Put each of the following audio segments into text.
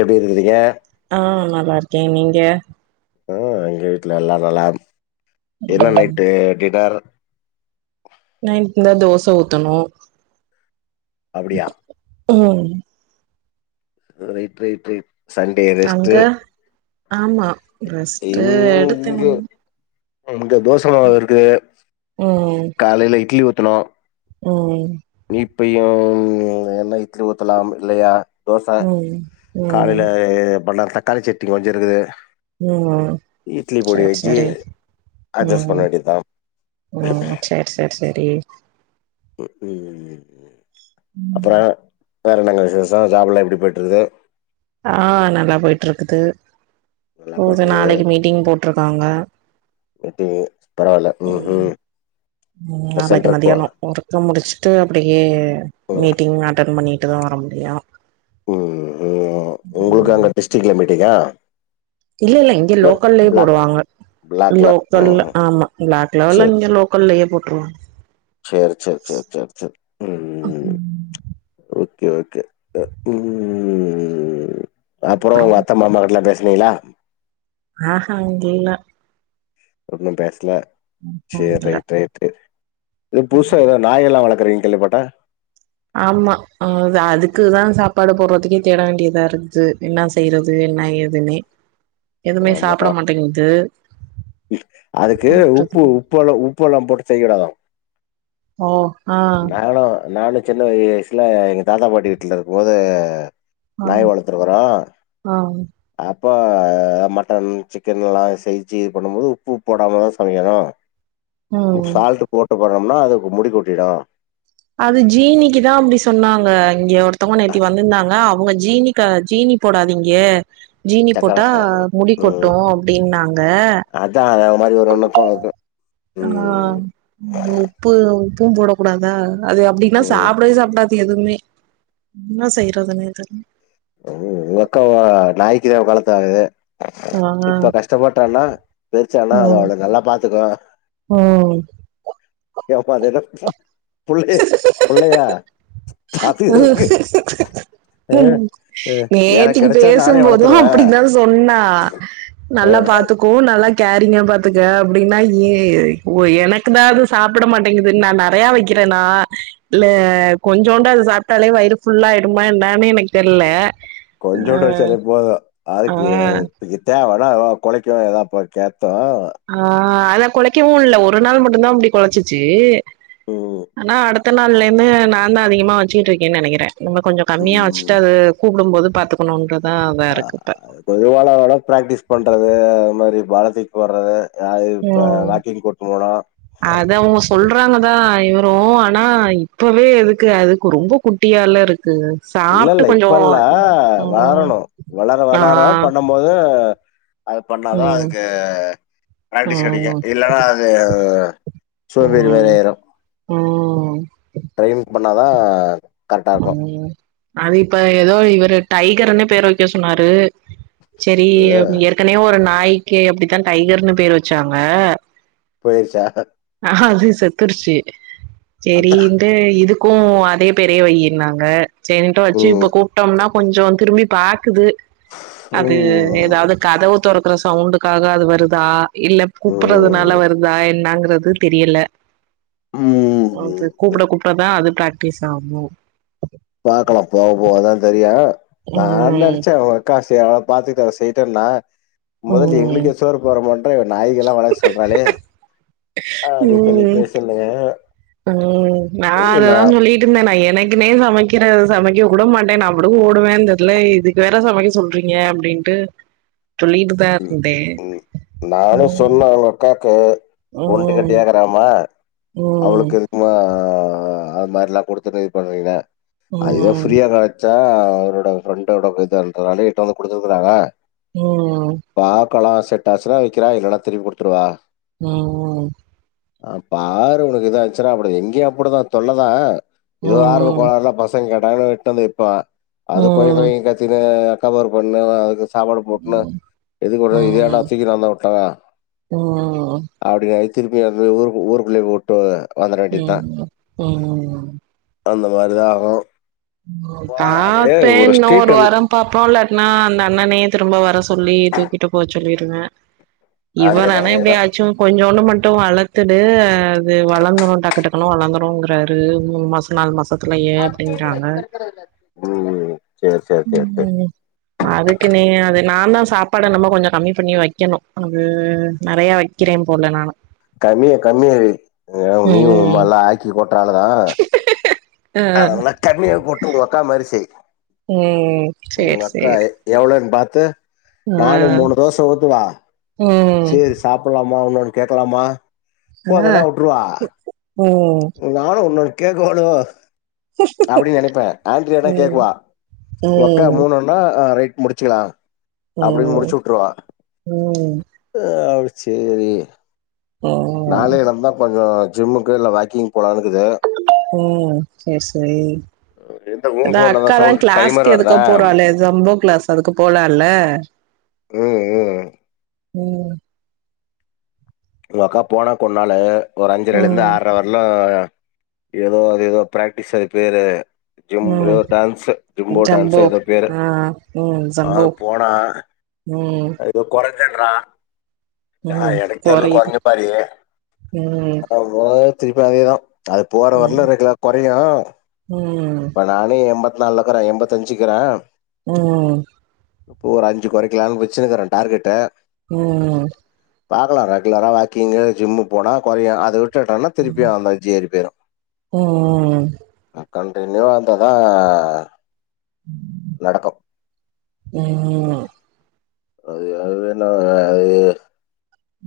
எப்டி இருக்கிறீங்க? ஆ நல்லா இருக்கே நீங்க ஆ எங்க வீட்ல எல்லா நலம் என்ன ம் நைட்டு டின்னர் நைட் இந்த தோச ஊத்தணு அப்டியா ம் ரைட் ரைட் ரைட் சண்டே அங்க ரெஸ்ட்டு ஆமா ரெஸ்ட்டு எடுத்தே ஹலோ த தோசமாவு இருக்கு ம் காலைல இட்லி ஊத் துனோ ம் இப்பயும் என்ன இட்லி ஊத்தலாம் இல்லையா தோச ம் காலைல ம் பனா தக்காளி சட்னி கொஞ்சோ இருக்குது ம், இட்லி பொடி சேரி வச்சு சேரி அட்ஜஸ்ட் பண்ண ம், வேண்டியதா ம், சேரி சேரி செரி ம் ம் அப்பறோ வேற என்னங்க விசேஷோ ஜாப்புல்லா எப்டி போய்ட்டுருக்குது ஆ நல்லா போய்ட்டுருக்குது நல்லா போது போயிட்ருக்குது. நாளைக்கு மீட்டிங் போ ட்ருக்காங்க [unintelligible] பரவால்ல ம் ம் ம் இப்ப நாளைக்கி சென்ட்ரல் போ மதியானோ ஊரு முடிஷ்ட்டு அப்டியே ம் மீட்டிங் அட்டெண் பண்ணி ட்டு தா வர முடியு உம் ம் உங்களுக்கு ம் அந்த டிஸ்ட்ரிக்ல மீட் டிங்கா இல்ல இல்ல இங்க லோக்கல்லே போடுவாங்க பிளாக்ல ம் லோக்கல்ல ம் ஆமா ப்ளாக் லெவல்ல சேரி இங்க லோக்கல்லயே போட்ருவா சேரி சேரி சேரி சேரி சேரி கே ஓகே அ உம் அப்பறோ அப்புறம் உங்க அத்த மாமா கிட்டுலா பேஸ் வியலா ஆஹா இங்கில்ல இன்னு பேஸ்ல சேர் இல்ல ரைட் ரைட்டு எ புதுசா எதோ நாயெல்லா வளக் கிரீன் கல் போட்டா ஆமா ஆஹ் அது அதுக்குதா சாப்பாடு போறதுக்கே தேட வேண்டியதா இருக்குது என்னா செய்றது என்னா ஏதுனே எதுமே ஆமா சாப்ட மாட்டேங்து அதுக்கு உப்பு உப்பால உப்பெலா போட்டு செய்யடு ஓ ஆ நானோ நானு சின்ன வய்சுல எங்க தாத்தா பாட்டி வீட்ல இருக்குமோது ஆ நாய் வளத்துருக்குறோ ஆ அப் போ மட்டன் சிக்கன் எல்லா செய்ச்சி இது பண்ணுமோது உப்பு போடாமதா சமைக்கணு உ ம் சால்ட்டு போட்டு போட்றோம்னா அதுக்கு முடி கொட்டிடு அது ஜீனிக்கு தா அப்டி சொன்னாங்க இங்க ஒரு த்தவ்ங்க நேத்தி வந்திர்ந்தாங்க அவ் ங்க ஜீனிக்க ஜீனி போடாதீங்க ஜீனி சக்கர போட்டா அ முடி ம் கொட்டு அப்டின்னாங்க அதா அது மாரி ஒரு ஒன்னுக்கு ஆகு ஆ பும் போட கூடாதா அது அப்டினா சாப்டவே சாப்டாது எதுவுமே என்ன செய்யறதுனே தெர்ல ஓ உங்கக்கவா நாய்க்கிதா ஆ [unintelligible] இப்ப கஷ்டப்பட்டானா பெருச்சானா அது ம் அவள நல்லா பாத்துக்கு ம் கேப்பா அதேலா [unintelligible] புள்ளே புள்ளயா ஆ அ உம் அ எனக்கு நேத்திக்கு கெடச்சா பேசும் நானே போதும் வளத்துருவே அப்டிதா சொன்னா அ நல்லா பாத்துகோ நல் லா கேரிங்கா பாத்துக்க அப்டினா ஏய் ஓ எனக்குதா அது சாப்ட மாட்டேங்குது நா நெறையா வக்கிறேனா இல்ல கொஞ் சோண்ட அது சாப்டாலே வயிறு புல்லா ஆயிடுமா என்னானு எனக்கு தெர்ல ஆ கொஞ்சோன்டு வெச்சாலே போது ஆ அதுக்கு இப்ப இதாவரு பின்னாலவா கொலைக்கு ஏதா பா கேக் த்தா ஆ அதா கொலைக்கவோ இல்ல ஒரு நாள் மட்டுதா அப்டி கொலச்சிச்சு ஓ த நாள்லயுமே நா தா அதிகமா வச்சுட்டுருக்கேனு நெனக்கிறே நம்ம கொஞ்சோ கம்மியா வெச்சுட்டு ம். அது கூப்டு போது பாத்துக்கணுன்ற அ அது கொஞ்சோ நாளவேன பிராக்டிஸ் பண்றது அ மாதிரி வளத்திக்கு போர்றது ம் அத அவுங்க சொல்றாங்கதா இவு ரு ஆனா இப்பவே எதுக்கு அது ரொம்ப குட்டியால இருக்கு சாப்ட்டு இல்லல்ல கொஞ்சோ இப்ப இல்ல ம் வாரணோ வளர ஆ வளர பண்ணு போது அது பண்ணாதா ம் அதுக்கு பிராக்டிஸ் கெடைக்கு ம் இல்லனா அது சோம்பெரி மாரி ம் ஆயிரு ம் ட்ரெயின் பண் ணாதான் ம் அது இப்ப ஏதோ இவரு டைகருனு பேர வெக்க சொன்னாரு செரி இது ஏற்கனயே ஒரு நாய் ஐகே அப்படித்தா டைகர்னு பேர் வச்சாங்க பேர்ச்சா அஹது செத்திருச்சி சேரி அதான் இந்த இதுக் க்கு அதே பேர் பே வையுனாங்க [unintelligible] வச்சு இப்ப ம், கூப்ட்டம்னா கொஞ்ச திரும்பி பாக்குது அது ம், ஏதாவது கதவு தொறக் இருக்குற சவுண்டுக்காக அது வருதா இல்ல ம். கூப்படுறதுனால வருதா என்னாங்க அது தெரியல அது ம் கூப்பிடகூப்பிடதா அது பிராக்டிஸ் ஆகு நோ நான் ம் நெனச்சே உங்கக்கா சேரி அத பாத்துக்ட்டு இத செய்யிட்டேனா மொதல்ல ம் எங்களுக்கே சோறு போடமாட்ற இவ நாய்க்கு எல்லா வளக்க சொல்றாளே அப்டி சொல்லி உம் பேசுனே உம் நா அததா சொல்லிட்டு இருந்தே நா எனக்கு இதுக்குனே சமைக்கிற சமைக்க கூடமாட்டே நான் பாட்டுக்கு ஓடுவே இந்திதுல இதுக்கு வேற சமைக்க சொல்றீங்க அப்டின்ட்டு சொல்லிட்டுதா ம் இருந்தே ம் நானு ம் சொன்னே உங்க அக்காக்கு ஒண்டு ம் கட்டயாக்கறாம, ம் அவளுக்கு எதுக்குமா ஆஹ் அது மாரி எல்லா குடுத்துட்டு இது பண்றீங்க ஐயோ ம் ஃப்ரீயா கெடச்சா அவரோட ஃப்ரெண்டோட [unintelligible] எடுத்துட்டு வந்து குடுத்துருக்காங்க ம் ம் பா கலா செட் ஆச்சுன்னா விக்கறே இல்லனா திருப்பி குடுத்துடுவ ம் உம் அபாரு உனக்கு ஏதா ஆச்சுன்னா அப்படி இங்கேயு அப்படிதா தொல்லதா ஏதோ ம் ஆர்வகோளாறுல பசங்க தான விட்டு வந்து இப்பா அது ம் கொயகொயன் கத்தினு கவர் பண்ணு அது சாப்பாடு போட்ணு இது கூட இது ஏண்டா தூக்கிட்டு வந்து விட்டவ ம் அப்டி திரும்ப்பி அந்த ஊர் ஊருர்கள்ளே போட்டு ம் ம் அந்த மாரிதா ஆகோ தான்ப்பேன் இன்னும் ஸ்ட்ரீட் ஒரு அண்ட் வாரோ பாப்போம் இல்லடனா அந்த அண்ணனே திரும்ப வர சொல்லி தூக்கிட்டு போச்சொல்லி இங்க இவ அதேதான் ஆனா அதேதான். எப்டியாச்சும் கொஞ்சோ விடமாட் வளர்த்து அது வளர்ந்துரும் டக்கு டக்குனும் வளர்ந்துரும்ங்காரு மூணு மாசம் நாலு மாச சல ம். சரி, சரி, சரி, சரி. அ [inaudible] அதுக்கு நீங்க அத நான் தா சாப்பாட நம்ம கொஞ்சோ கம்மி பண்ணி வைக்கணும அது நெறையா வைக்கிறே போல நானு கம்மியே கம்மியே அ நீ ம் ம் உங்கம்மாலா ஆக்கி கொட்ர ஆளுதா அ தண்ணிய போட்டு உங்கக்கா மாரி செய் ம் சேரி உங்கக்க்கா சேரி எ எவளன் பா த்து ஆ நாளு மூணு தோச ஊத்துவா ம் செரி சாப்புலா மா இன்னொன்னு கேக்கலாமா ஆ போதுன்னா வுட்ருவா ம் நானு ஒன்ன கேக்குவாலோ அப்டின் நெனைப்பே ஆண்டரியனா ம் கேக்குவா உங்கக்கா ம் மூணுன்னா அ ரைட் முடிச்சுக்கலா அப்டின்னு ம் முடிச்சு வுட்டுருவா ம் அ செரி ம் நால [unintelligible] கொஞ்சோ ஜிம்முக்கு இல்ல வாக்கிங் போலானுக்குது ம் செரி செரி இந்த ஊ ஏ ஃபோன்லதா அக்காதா சவுண்ட் டைமர் க்ளாஸ்க்கு வருதா எதுக்கோ போறாலே சம்போ க்ளாஸ் அதுக்கு போலல ம் ம் ம் உங்க அக்கா போனா கொன்னாலு ஒரு அஞ்சரலேருந்து ம் ஆர்ர வர்லு ஏதோ அது எதோ ப்ராக்டிஸ் அது பேரு ஜிம்போ ம் டான்ஸு ஜிம்போ டான்ஸு ஜம்போ எதோ பேரு ஆ அது போனா உம் [unintelligible] அ எனக் தெர்ல கொறையுது கொறைஞ்ச மாரி ம் ஆமா திருப்பி அதேதா அது போற வரல ம் இருக்கலா கெறையு ம் ம் இப்ப நானே எம்பத் நால்லாக்குறே எம்பத்தஞ்சுக்குறே உம் இப்போ ஒரு அஞ்சு கொறைக்கலான் வச்சு ச்சுனுக்குறே டார்கெட்டு ம் ம் ம் பாக்கலா ரெகுலரா வாக்கிங்கு ஜிம்மு போனா கொறயு அத விட் ட்டுடோனா திருப்பி அந்தாஜி இருக்கு ம் [unintelligible] கண்டனியூவா வந்தாதா உம் நடக்கும் உம்ம் அது அதுவே நா அது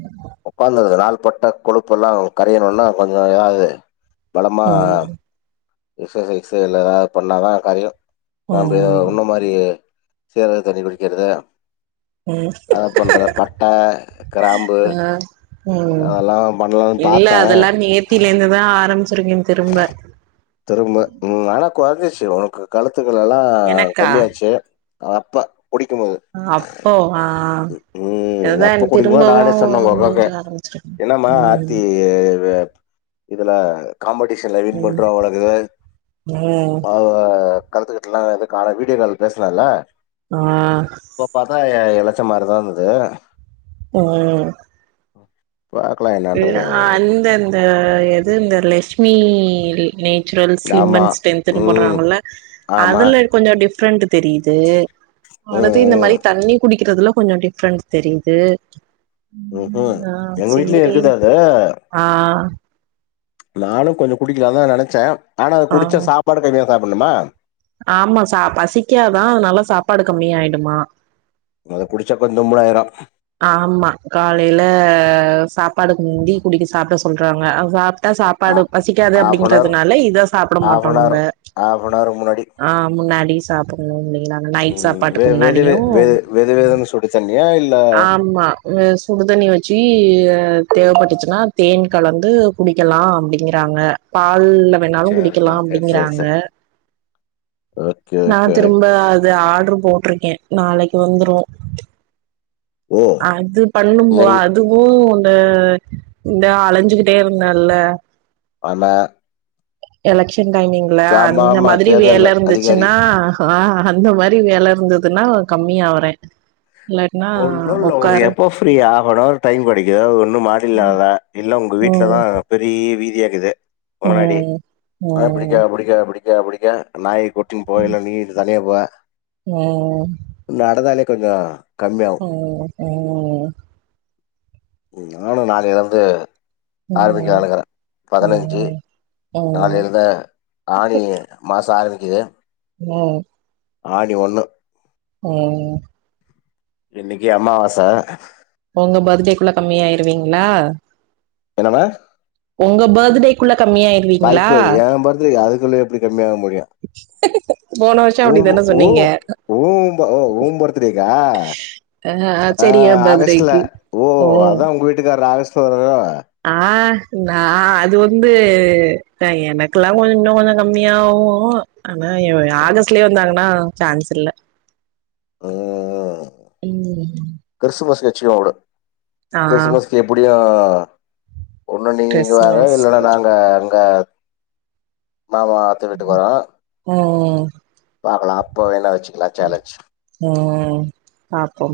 உம் உ்காந்துருது நாள்பட்ட கொழுப்பு எல்லா கரையணுனா கொஞ்சோ ஏதாவுது பழமா ம் எஸ்ஸசைஸ் இல்ல ஏதாவது பண்ணாதா கரயு நாம்ப ஏதோ ம் முன்ன மாரி சேர்ர தண்ணி குடிக்கிறது ம் அத பண்றது பட்ட கிராம்பு ஆ ம் அதெல்லா பண்ணலான்னு பாத்தே சிருக்கே திரும்ப திரும்ப உம் ஆனா கொழந்தயை வச் ஒனக்கு கழுத் கத்துக்குள எல்லா எனக்கா கம்மியாச்சு ஆ அப்ப அப்போ ஆஹ் உம் அப்ப குடிக்குமோ நானே சொன்னே ஒங்க அக்காகே கொஞ்சோ ஆரம்பிச்சிருக்கே என்னம்மா ம் ஆத்தி இதுல காம்படிஷன்ல வின் ம் பண்றவங்களுக்கு ம் [unintelligible] கழுத்துக்கிட்டலா இதுக்கான வீடியோ கால் பேசுனால்ல ஆ இப்ப பாத்தா எல ச்ச மாரிதா இருந்தது ஆஹ் ஓ நான் அந்தந்த இருந்த ரிலேஷன் [inaudible] ஜென்ஸ் ஸ்லிம் ஆமா அண்ட் ஸ்ட்ரென்த்கு ம் பண்றாங்களா ஆமா அதுல கொஞ்சம் டிஃபரண்ட டிஃப்ரண்ட் தெரியுது ம் அடுத்து இந்த ம் மாதிரி தண்ணி குடிக்கிறதுல கொஞ்சம் டிஃபரென்ஸ் தெரியுது உஹம்ஹம் ஆ எங்க வீட்டில இருக்குதா அது ஆஹ் நானு கொஞ்ச குடிக்கலாந்தா நெனச்சே ஆனா அத ஆ குடிச்சா சாப்பாடு கம்மியா சாப்பிட்னுமா ஆமா சா பசிக்காதா அதுனால சாப்பாடு கம்மியாய்டுமா அத குடிச்சா கொஞ்ச ரொம்ப நேர ஆய்ரு ஆமா காலைல சாப்பாடுக்கு முந்தி குடிச்சு சாப்ட சொல்றாங்கா கரெக்டா ஆ சாப்பாடு பசிக்காது ஹாஃப்னவர் அப்டிங்கறதுனால இத சாப்ட மாட்டோ ஹாஃப்னவர் நம்ப ஹாஃப்னவருக்கு ஆமாம் நீ சாப்டணுனோம்ல உம் வெ வெது வெது வெ வெது வெதுன்னு சுடு தண்ணியா இல் ஆமா உம் சுடுதண்ணி வச்சு அஹ் தேவப்பட்டுச்சுனா தேன் கலந்து குடிக்கலா அப்டிங்றாங்க எதுல்ல‌ வேணாலு சேரி குடிக்கலா சேரி சேரி சேரி அப்டிங்கிறாங்க சேரி ஓகே நா ஓகே திரும்ப அத ஆர்ட்ரு போட்டிருக்கே நாளைக்கு வந்துரு ப்றோ ஓ ஓ அது பண்ணும்போ எங் அதுவு ஓ இந்தா அலஞ்சுகிட்டே இருந்தோல்ல அண்ணே எலக்ஷ ர்கிங் டைமிங்ல அந்த ஆமா மாதிரி தேர்தல் வேல அதிகாரி இருந்துச்சுனா ஆஹ் அந்த மாரி வேல இருந்ததுனா கம்மியாவரே ஒன்னு இல்ல ஒனக்கு எப்ப ஃப்ரீ ஹாஃபனார் டைம் கெடைக்குதோ ஒன்னு மாத்தின்லா வா இல்ல உங் உங் வீட்லதா ம் அவ்ள பெரி டி வி லே இருக்குது எ முன்னாடி ம் ஆஹ் ம் பிடிக்காது பிடிக்காது பிடிக் ஏ பிடிக்கு நாயி கூட்டீன் போகைல நீ இதுதா லேப்பா உம் கொஞ்ச உம் உம் உம் உம் உம் ம் ஏ நானு நாளு பேர்ட்ட ஆரம்பிக்கலான்ருக்கிறே ம் பதனஞ்சு ம் நாளு இருந்த ஆனி மாசோ ஆரம்பிக் இது நிலா ஆடி ஒன்னு ம் இன்னக்கி அம்மாவாச உங்க பர்த்டேகுள்ள கம்மியாயிருவீங்களா என்னம்மா உங்க பர்த்டேக்குள்ள கம்மியாயிருவீங்களா சொல்லு எப்டியிருகன்னு மேல முடியு போன வருஷோ ஓம்பு அப்டித்தான ஓ சொன்னீங்க ஓம்ப அ ஓம்பர்த்டேக்க ஆ ஆ செரி எ ஆகஸ்ட்ல பர்த்டேக்கு ஓ ம் அதா உங்க வீட்டுக்காரர் ஆகஸ்ட்ல வராரோ ஆ நா அது வந்து எனக்குல்லா கொஞ்சோ இன்னு கொஞ்சோ கம்மியாவு ஆனா ஏ ஆகஸ்ட்லயே வந்தாங்க னா சான்ஸ் இல்ல ஆ ஆ ம் ச்சியோடு ஆ கிறிஸ்மஸ்க்கு எப்டியு ஆ ஒண்ணு நீங்க இங்க வாங்க கிறிஸ்மஸ் இல்லன்னா நாங்க அங்க மாமா அத்த வீட்டுக்கு வரோ உஹ் உஹ் பாக்கலா அப்ப என்ன வெச்சி அ ஆஹ் ம் பாப்போ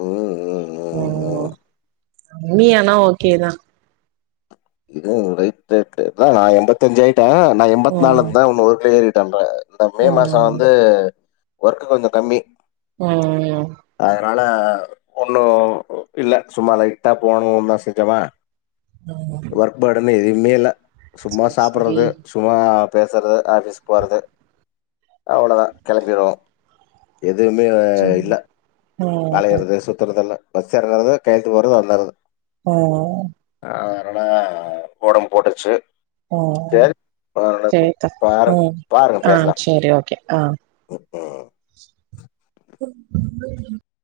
ம் ம் ம் மம்மி ஆனா ஓகேதா இதுவு ரைட் ரைட்டு நா எம்பத்தஞ்சு வெயிட் அ நா எம்பத் நாலு ம் தா [unintelligible] டன்ரா இந்த மே மாசொ ம் வந்து ஒர்க்கு கொஞ்சொ கம்மி உஹ்ம் உம் னால ஒண்ணு இல்ல சும்மா லைட்டா போணு தா செஞ்சொமா ம் ஒர்க் பாடனே இதுயு மேல சும்மா சேரி சாப்பிடுறது சும்மா பேசுறது ஆஃபீஸ் போறது அவ்வளதா கிளம்பிருவோ எதுவுமே சேரி ம் இல்ல ம் அலையறது சுத்திரதல்லா பஸ் ஏற்னாங் கெழுத்து போறது வந்துறது ஹ அதனால உடம்பு போட்டுச்சு ஹம் சேத்தா பாரு உம் பாருங்க ஆஹ் சரி ஓகே ஆஹ் ஆஹ